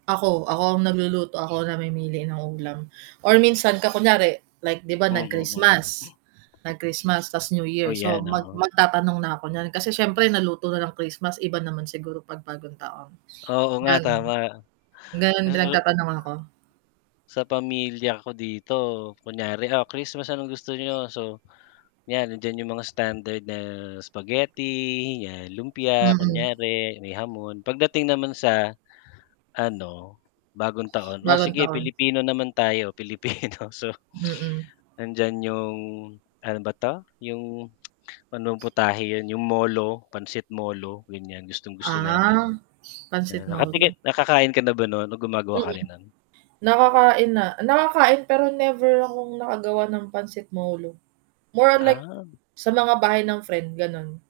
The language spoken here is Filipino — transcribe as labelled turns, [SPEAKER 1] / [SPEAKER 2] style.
[SPEAKER 1] Ako, ako ang nagluluto ako namimili ng ulam or minsan ka kunyari like 'di ba
[SPEAKER 2] Mm, mm.
[SPEAKER 1] nag-Christmas, nag-Christmas tas New
[SPEAKER 2] O
[SPEAKER 1] Year, so
[SPEAKER 2] yan,
[SPEAKER 1] mag
[SPEAKER 2] oo.
[SPEAKER 1] magtatanong na ako niyan kasi siyempre naluto na ng Christmas, iba naman siguro pag bagong taon.
[SPEAKER 2] Oo nga tama.
[SPEAKER 1] Ganun, nag
[SPEAKER 2] masusup
[SPEAKER 1] nagtatanong ako.
[SPEAKER 2] Sa pamilya ko dito, kunyari, ah, Christmas anong gusto niyo, so, yan nandiyan yung mga standard na spaghetti yan, lumpia,
[SPEAKER 1] Mm.
[SPEAKER 2] kunyari may hamon, pagdating naman sa ano, bagong taon, o
[SPEAKER 1] Bagong
[SPEAKER 2] sige
[SPEAKER 1] taon.
[SPEAKER 2] Pilipino naman tayo, Pilipino so,
[SPEAKER 1] Mm.
[SPEAKER 2] nandiyan yung, ano ba 'to, ano bang putahe yun, yung molo, pansit molo, ganyan gustong-gusto namin.
[SPEAKER 1] Ah, pansit
[SPEAKER 2] Yan
[SPEAKER 1] molo.
[SPEAKER 2] nakatiki nakakain ka na ba non o gumagawa
[SPEAKER 1] Mm,
[SPEAKER 2] ka rin non?
[SPEAKER 1] nakakain na, nakakain pero never akong nakagawa ng pansit molo, more like,
[SPEAKER 2] Ah.
[SPEAKER 1] sa mga bahay ng friend, ganon.